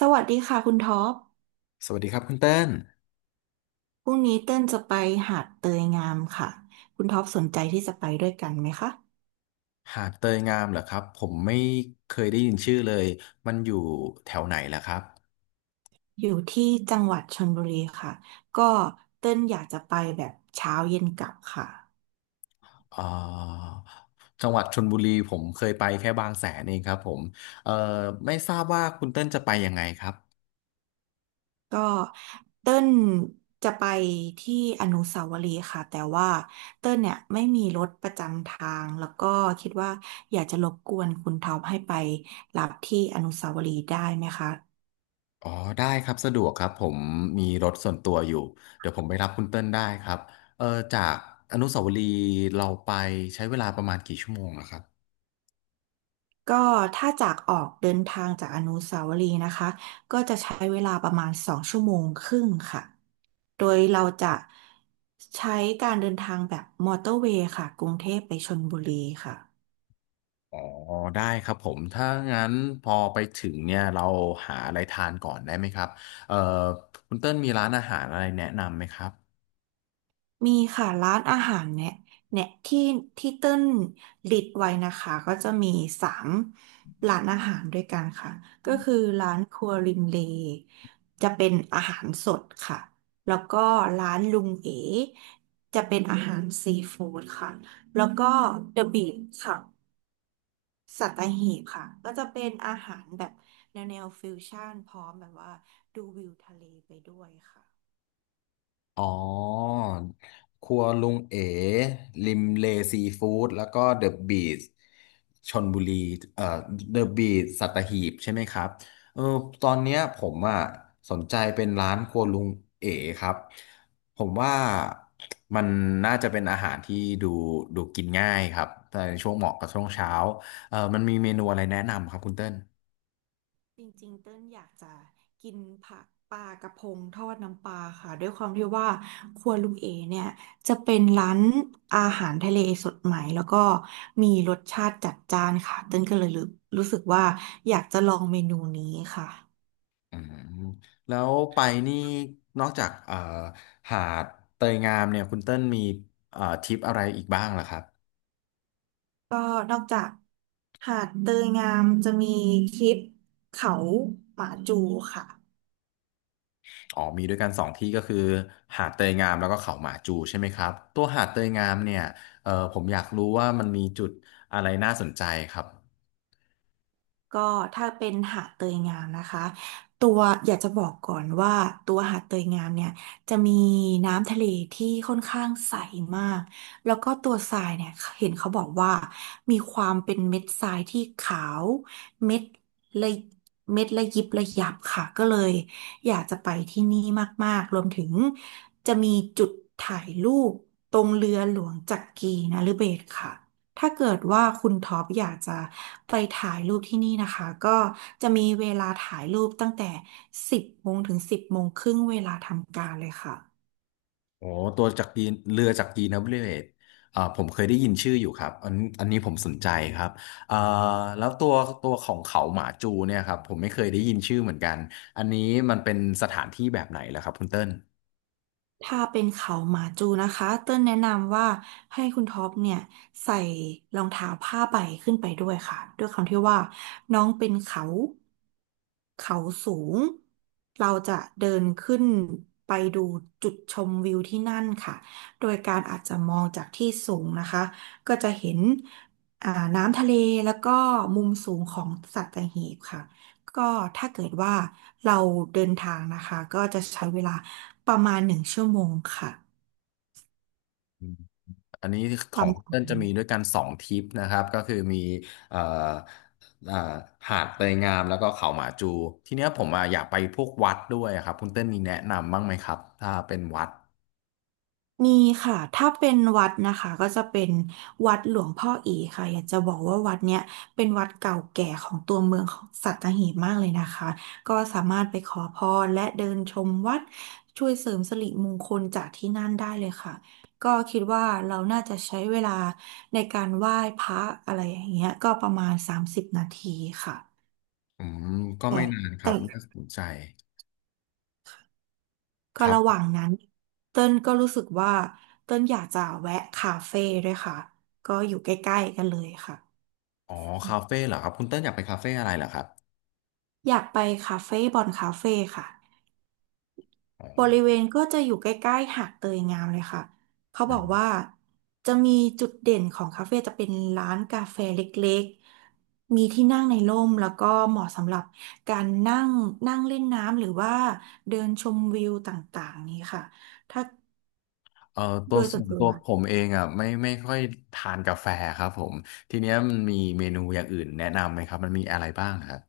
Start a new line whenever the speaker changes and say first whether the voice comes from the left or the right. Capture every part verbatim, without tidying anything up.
right: สวัสดีค่ะคุณท็อป
left: สวัสดีครับคุณเต้น
right: พรุ่งนี้เต้นจะไปหาดเตยงามค่ะคุณท็อปสนใจที่จะไปด้วยกันไหมคะ
left: หาดเตยงามเหรอครับผมไม่เคยได้ยินชื่อเลยมันอยู่แถวไหนล่ะครับ
right: อยู่ที่จังหวัดชลบุรีค่ะ ก็เต้นอยากจะไปแบบเช้าเย็นกลับค่ะ
left: เอ่อจังหวัดชลบุรีผมเคยไปแค่บางแสนเองครับผมเอ่อไม่ทราบว่าคุณเต้นจะไปยังไงครับ
right: ก็เต้นจะไปที่อนุสาวรีย์ค่ะ แต่ว่าเต้นเนี่ยไม่มีรถประจำทาง แล้วก็คิดว่าอยากจะรบกวนคุณท็อปให้ไปรับที่อนุสาวรีย์ได้ไหมคะ
left: อ๋อได้ครับสะดวกครับผมมีรถส่วนตัวอยู่เดี๋ยวผมไปรับคุณเต้นได้ครับเออจากอนุสาวรีย์เราไปใช้เวลาประมาณกี่ชั่วโมงล่ะครับ
right: ก็ถ้าจากออกเดินทางจากอนุสาวรีย์นะคะก็จะใช้เวลาประมาณสองชั่วโมงครึ่งค่ะโดยเราจะใช้การเดินทางแบบมอเตอร์เวย์ค่ะกรุงเทพไปชลบุรีค่ะ
left: อ๋อได้ครับผมถ้างั้นพอไปถึงเนี่ยเราหาอะไรทานก่อนได้ไหมครับเอ่อคุณเติ้ลมีร้านอาหารอะไรแนะนำไหมครับ
right: มีค่ะร้านอาหารเนี่ยเนี่ยที่ที่เต้นลิดไว้นะคะก็จะมีสามร้านอาหารด้วยกันค่ะก็คือร้านครัวริมเลจะเป็นอาหารสดค่ะแล้วก็ร้านลุงเอ๋จะเป็นอาหารซีฟู้ดค่ะแล้วก็เดอะบีชค่ะสัตหีบค่ะก็จะเป็นอาหารแบบแนวแนวฟิวชั่นพร้อมแบบว่าดูวิวทะเลไปด้วยค่ะ
left: อ๋อครัวลุงเอ๋ริมเลซีฟู้ดแล้วก็เดอะบีทชลบุรีเอ่อเดอะบีทสัตหีบใช่ไหมครับเออตอนเนี้ยผมอ่ะสนใจเป็นร้านครัวลุงเอ๋ครับผมว่ามันน่าจะเป็นอาหารที่ดูดูกินง่ายครับ แต่ในช่วงเหมาะกับช่วงเช้าเออมันมีเมนูอะไรแนะนำครับคุณเติ้ล
right: จริงๆเต้นอยากจะกินผักปลากระพงทอดน้ำปลาค่ะด้วยความที่ว่าครัวลุงเอเนี่ยจะเป็นร้านอาหารทะเลสดใหม่แล้วก็มีรสชาติจัดจ้านค่ะเต้นก็เลยรู้รู้สึกว่าอยากจะลองเมนูนี้ค่ะ
left: อืมแล้วไปนี่นอกจากเอ่อหาดเตยงามเนี่ยคุณเติ้ลมีเอ่อทริปอะไรอีกบ้างล่ะครับ
right: ก็นอกจากหาดเตยงามจะมีคลิปเขาหมาจูค่ะ
left: อ๋อมีด้วยกันสองที่ก็คือหาดเตยงามแล้วก็เขาหมาจูใช่ไหมครับตัวหาดเตยงามเนี่ยเอ่อผมอยากรู้ว่ามันมีจุดอะไรน่าสนใจครับ
right: ก็ถ้าเป็นหาดเตยงามนะคะตัวอยากจะบอกก่อนว่าตัวหาดเตยงามเนี่ยจะมีน้ำทะเลที่ค่อนข้างใสมากแล้วก็ตัวทรายเนี่ยเห็นเขาบอกว่ามีความเป็นเม็ดทรายที่ขาวเม็ดละเม็ดละยิบละยับค่ะก็เลยอยากจะไปที่นี่มากๆรวมถึงจะมีจุดถ่ายรูปตรงเรือหลวงจักรีนฤเบศรค่ะ ถ้าเกิดว่าคุณท็อปอยากจะไปถ่ายรูปที่นี่นะคะก็จะมีเวลาถ่ายรูปตั้งแต่สิบโมงถึงสิบโมงครึ่งเวลาทำการเลยค่ะ
left: โอ้ตัวจากกีนเรือจากกีนนะบริเวตอ่าผมเคยได้ยินชื่ออยู่ครับอันอันนี้ผมสนใจครับอ่าแล้วตัวตัวของเขาหมาจูเนี่ยครับผมไม่เคยได้ยินชื่อเหมือนกันอันนี้มันเป็นสถานที่แบบไหนล่ะครับคุณเติ้ล
right: ถ้าเป็นเขาหมาจูนะคะ เต้นแนะนำว่าให้คุณท็อปเนี่ยใส่รองเท้าผ้าใบขึ้นไปด้วยค่ะด้วยความที่ว่าน้องเป็นเขาเขาสูงเราจะเดินขึ้นไปดูจุดชมวิวที่นั่นค่ะโดยการอาจจะมองจากที่สูงนะคะก็จะเห็นอ่าน้ำทะเลแล้วก็มุมสูงของสัตหีบค่ะก็ถ้าเกิดว่าเราเดินทางนะคะก็จะใช้เวลา ประมาณหนึ่งชั่วโมงค่ะ
left: อืมอันนี้ข
right: ป
left: อ
right: ระ
left: งคุณ
right: มาณ
left: เติ้ลจะ
right: นี้
left: มีด้วยกันสองทริปนะครับก็คือมีเอ่อเอ่อหาดเตยงามแล้วก็เขาหมาจูทีเนี้ยผมอ่ะอยากไปพวกวัดด้วยครับคุณเติ้ลมีแนะนำบ้างไหมครับถ้าเป็นวัด
right: มีค่ะ ถ้าเป็นวัดนะคะก็จะเป็นวัดหลวงพ่ออีค่ะอยากจะบอกว่าวัดเนี้ยเป็นวัดเก่าแก่ของตัวเมืองของสัตหีบมากเลยนะคะก็สามารถไปขอพรและเดินชมวัดช่วยเสริมสิริมงคลจากที่นั่นได้เลยค่ะก็คิดว่าเราน่าจะใช้เวลาในการไหว้พระอะไรอย่างเงี้ยก็ประมาณสามสิบนาทีค่ะ
left: อืมก็
right: แต่
left: ไม่นานครับ
right: แต่
left: น่าสนใจ
right: ก็
left: ครั
right: ระห
left: บ
right: ว่างนั้นเต้นก็รู้สึกว่าเต้นอยากจะแวะคาเฟ่ด้วยค่ะก็อยู่ใกล้ๆกันเลยค่ะ
left: อ๋อ
right: อื
left: คาเฟ่
right: ม
left: เหรอครับคุณเต้นอยากไปคาเฟ่อะไรเหรอครับ
right: อยากไปคาเฟ่บอนคาเฟ่ค่ะ
left: อ๋อ
right: บริเวณก็จะอยู่ใกล้ๆหาดเตยงามเลยค่ะเขาบ
left: อื
right: อ
left: ม
right: กว่าจะมีจุดเด่นของคาเฟ่จะเป็นร้านกาแฟเล็กๆมีที่นั่งในร่มแล้วก็เหมาะสำหรับการนั่งนั่งเล่นน้ำหรือว่าเดินชมวิวต่างๆนี้ค่ะถ้า
left: เอ่อตั
right: โด
left: ว
right: ยส่
left: ส่
right: วน
left: วน
right: ตั
left: ตั
right: ว
left: วผมเองอ่ะไม่ไม่ค่อยทานกาแฟครับผมทีเนี้ยมันมีเมนูอย่างอื่นแนะนำไหมครับมันมีอะไรบ้างครับ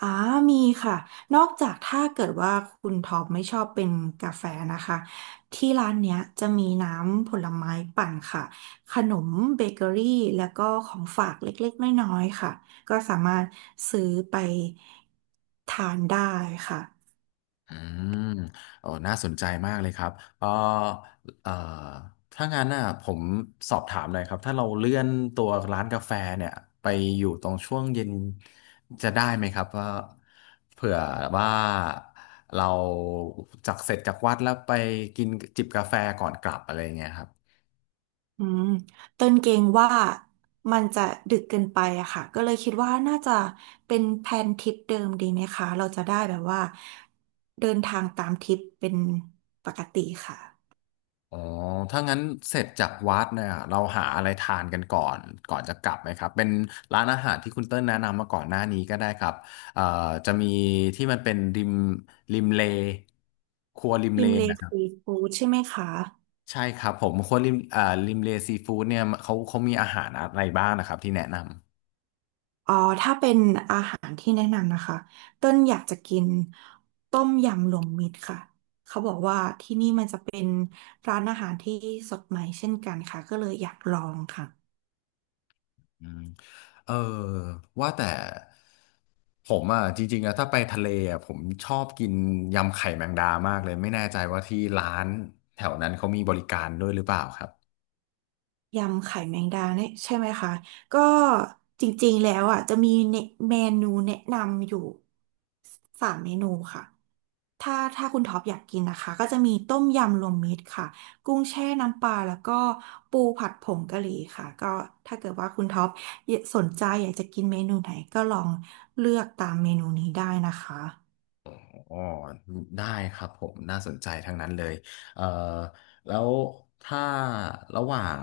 right: อ่ามีค่ะ นอกจากถ้าเกิดว่าคุณท็อปไม่ชอบเป็นกาแฟนะคะ ที่ร้านเนี้ยจะมีน้ำผลไม้ปั่นค่ะ ขนมเบเกอรี่แล้วก็ของฝากเล็กๆน้อยๆค่ะ ก็สามารถซื้อไปทานได้ค่ะ
left: อืมโอ้น่าสนใจมากเลยครับเออเอ่อถ้างั้นน่ะผมสอบถามหน่อยครับ ถ้าเราเลื่อนตัวร้านกาแฟเนี่ยไปอยู่ตรงช่วงเย็นจะได้ไหมครับว่าเผื่อว่าเราจากเสร็จจากวัดแล้วไปกินจิบกาแฟก่อนกลับอะไรอย่างเงี้ยครับ
right: อืมเต้นเกรงว่ามันจะดึกเกินไปอะค่ะ ก็เลยคิดว่าน่าจะเป็นแผนทริปเดิมดีไหมคะ เราจะได้แบบว่าเดินทางตามทริปเป็นปกติค่ะ
left: อ๋อถ้างั้นเสร็จจากวัดเนี่ยเราหาอะไรทานกันก่อนก่อนจะกลับไหมครับเป็นร้านอาหารที่คุณเติ้ลแนะนำมาก่อนหน้านี้ก็ได้ครับเอ่อจะมีที่มันเป็นริมริมเลครัวริม
right: ริ
left: เล
right: มเล
left: นะครั
right: ซี
left: บ
right: ฟู้ดใช่ไหมคะ
left: ใช่ครับผมครัวริมเอ่อริมเลซีฟู้ดเนี่ยเขาเขามีอาหารอะไรบ้างนะครับที่แนะนำ
right: อ๋อถ้าเป็นอาหารที่แนะนำนะคะต้นอยากจะกินต้มยำรวมมิตรค่ะเขาบอกว่าที่นี่มันจะเป็นร้านอาหารที่สดใหม่เช่นกันค่ะก็เลยอยากลองค่ะ
left: อืมเออว่าแต่ผมอ่ะจริงๆนะถ้าไปทะเลอ่ะผมชอบกินยำไข่แมงดามากเลยไม่แน่ใจว่าที่ร้านแถวนั้นเขามีบริการด้วยหรือเปล่าครับ
right: ยำไข่แมงดาเนี่ยใช่ไหมคะก็จริงๆแล้วอ่ะจะมีเนเมนูแนะนำอยู่สามเมนูค่ะ ถ้าถ้าคุณท็อปอยากกินนะคะก็จะมีต้มยำรวมมิตรค่ะกุ้งแช่น้ำปลาแล้วก็ปูผัดผงกะหรี่ค่ะก็ถ้าเกิดว่าคุณท็อปสนใจอยากจะกินเมนูไหนก็ลองเลือกตามเมนูนี้ได้นะคะ
left: อ๋อได้ครับผมน่าสนใจทั้งนั้นเลยเอ่อแล้วถ้าระหว่าง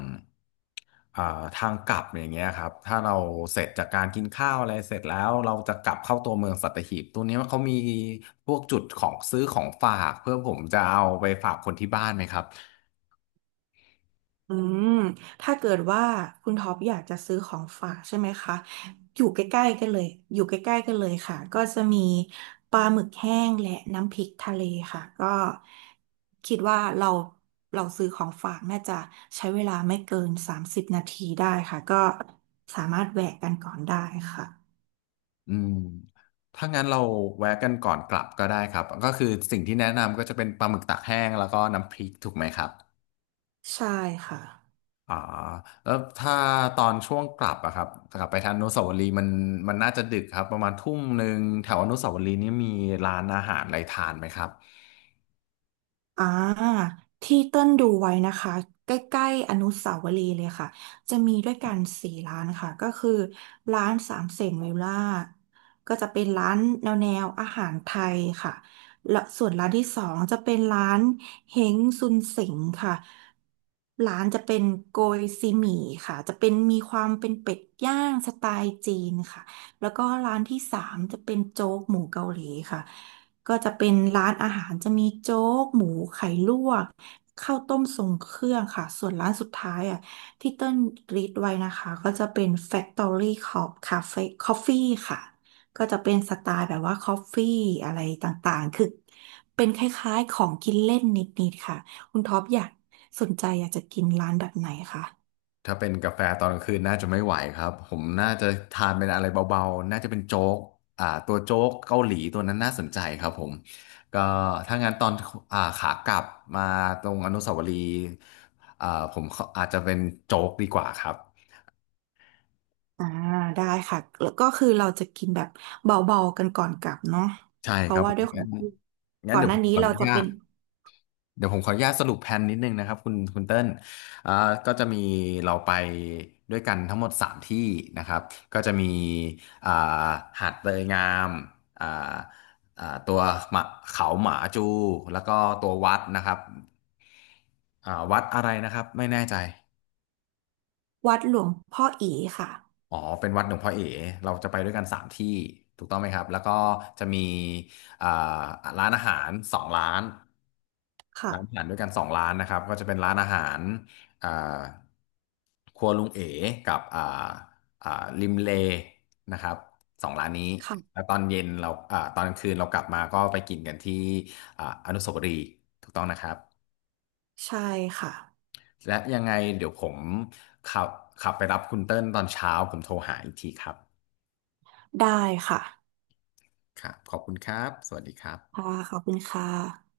left: อ่าทางกลับอย่างเงี้ยครับถ้าเราเสร็จจากการกินข้าวอะไรเสร็จแล้วเราจะกลับเข้าตัวเมืองสัตหีบตัวเนี้ยเขามีพวกจุดของซื้อของฝากเพื่อผมจะเอาไปฝากคนที่บ้านไหมครับ
right: อืมถ้าเกิดว่าคุณท็อปอยากจะซื้อของฝากใช่ไหมคะ อยู่ใกล้ๆกันเลยอยู่ใกล้ๆกันเลยค่ะก็จะมีปลาหมึกแห้งและน้ำพริกทะเลค่ะก็คิดว่าเราเราซื้อของฝากน่าจะใช้เวลาไม่เกินสามสิบนาทีได้ค่ะ ก็สามารถแวะกันก่อนได้ค่ะ
left: อืมถ้างั้นเราแวะกันก่อนกลับก็ได้ครับก็คือสิ่งที่แนะนำก็จะเป็นปลาหมึกตากแห้งแล้วก็น้ำพริกถูกไหมครับ
right: ใช่ค่ะ
left: อ่าแล้วถ้าตอนช่วงกลับอะครับกลับไปทางอนุสาวรีย์มันมันน่าจะดึกครับประมาณทุ่มหนึ่งแถวอนุสาวรีย์นี่มีร้านอาหารอะไรทานไหมครับ
right: อ่าที่เต้นดูไว้นะคะใกล้ๆอนุสาวรีย์เลยค่ะจะมีด้วยกันสี่ร้านค่ะก็คือร้านสามเสนเวลล่าก็จะเป็นร้านแนวแนวอาหารไทยค่ะและส่วนร้านที่สองจะเป็นร้านเฮงซุนเส็งค่ะร้านจะเป็นโกยซีหมี่ค่ะจะเป็นมีความเป็นเป็ดย่างสไตล์จีนค่ะ แล้วก็ร้านที่สามจะเป็นโจ๊กหมูเกาหลีค่ะ ก็จะเป็นร้านอาหารจะมีโจ๊กหมูไข่ลวกข้าวต้มทรงเครื่องค่ะ ส่วนร้านสุดท้ายอ่ะที่เติ้ลรีดไว้นะคะก็จะเป็น Factory Cop Cafe Coffee ค่ะ ก็จะเป็นสไตล์แบบว่าคอฟฟี่อะไรต่างๆคือเป็นคล้ายๆของกินเล่นนิดๆค่ะคุณท็อปอยากสนใจอยากจะกินร้านแบบไหนคะ
left: ถ้าเป็นกาแฟตอนกลางคืนน่าจะไม่ไหวครับผมน่าจะทานเป็นอะไรเบาๆน่าจะเป็นโจ๊กอ่าตัวโจ๊กเกาหลีตัวนั้นน่าสนใจครับผมก็ถ้างั้นตอนอ่าขากลับมาตรงอนุสาวรีย์อ่าผมขออาจจะเป็นโจ๊กดีกว่าครับ
right: อ่าได้ค่ะแล้วก็คือเราจะกินแบบเบาๆกันก่อนกลับเนาะ
left: ใช่
right: เพ
left: ครั
right: ราะ
left: บ
right: ว่า
left: ผม
right: ด้วยขอ
left: งั้
right: ง
left: น
right: ที่
left: งั้น
right: ก่อน
left: เดี๋ย
right: ห
left: วผ
right: น้า
left: มข
right: นี้
left: ออ
right: เรา
left: นุ
right: จะ
left: ญา
right: เป็
left: ต
right: น
left: เดี๋ยวผมขออนุญาตสรุปแผนนิดนึงนะครับคุณคุณเติ้ลอ่าก็จะมีเราไปด้วยกันทั้งหมดสามที่นะครับก็จะมีอ่าหาดเตยงามอ่าอ่าตัวหมาเขาหมาจูแล้วก็ตัววัดนะครับอ่าวัดอะไรนะครับไม่แน่ใจ
right: วัดหลวงพ่ออีค่ะ
left: อ๋อเป็นวัดหลวงพ่อเอ๋เราจะไปด้วยกันสามที่ถูกต้องไหมครับแล้วก็จะมีอ่าร้านอาหารสองร้าน
right: ค่ะ
left: ร้านอาหารด้วยกันสองร้านนะครับก็จะเป็นร้านอาหารอ่า ครัวลุงเอ๋กับอ่าอ่าริมเลนะครับสองร้านนี้แล้ว
right: ค่ะ
left: ตอนเย็นเราอ่าตอนกลางคืนเรากลับมาก็ไปกินกันที่อ่าอนุสาวรีย์ถูกต้องนะครับ
right: ใช่ค่ะ
left: และยังไงเดี๋ยวผมขับขับไปรับคุณเติ้ลตอนเช้าผมโทรหาอีกทีครับ
right: ได้ค่ะ
left: ครับขอบคุณครับสวัสดีครับ
right: ค่ะขอบคุณค่ะ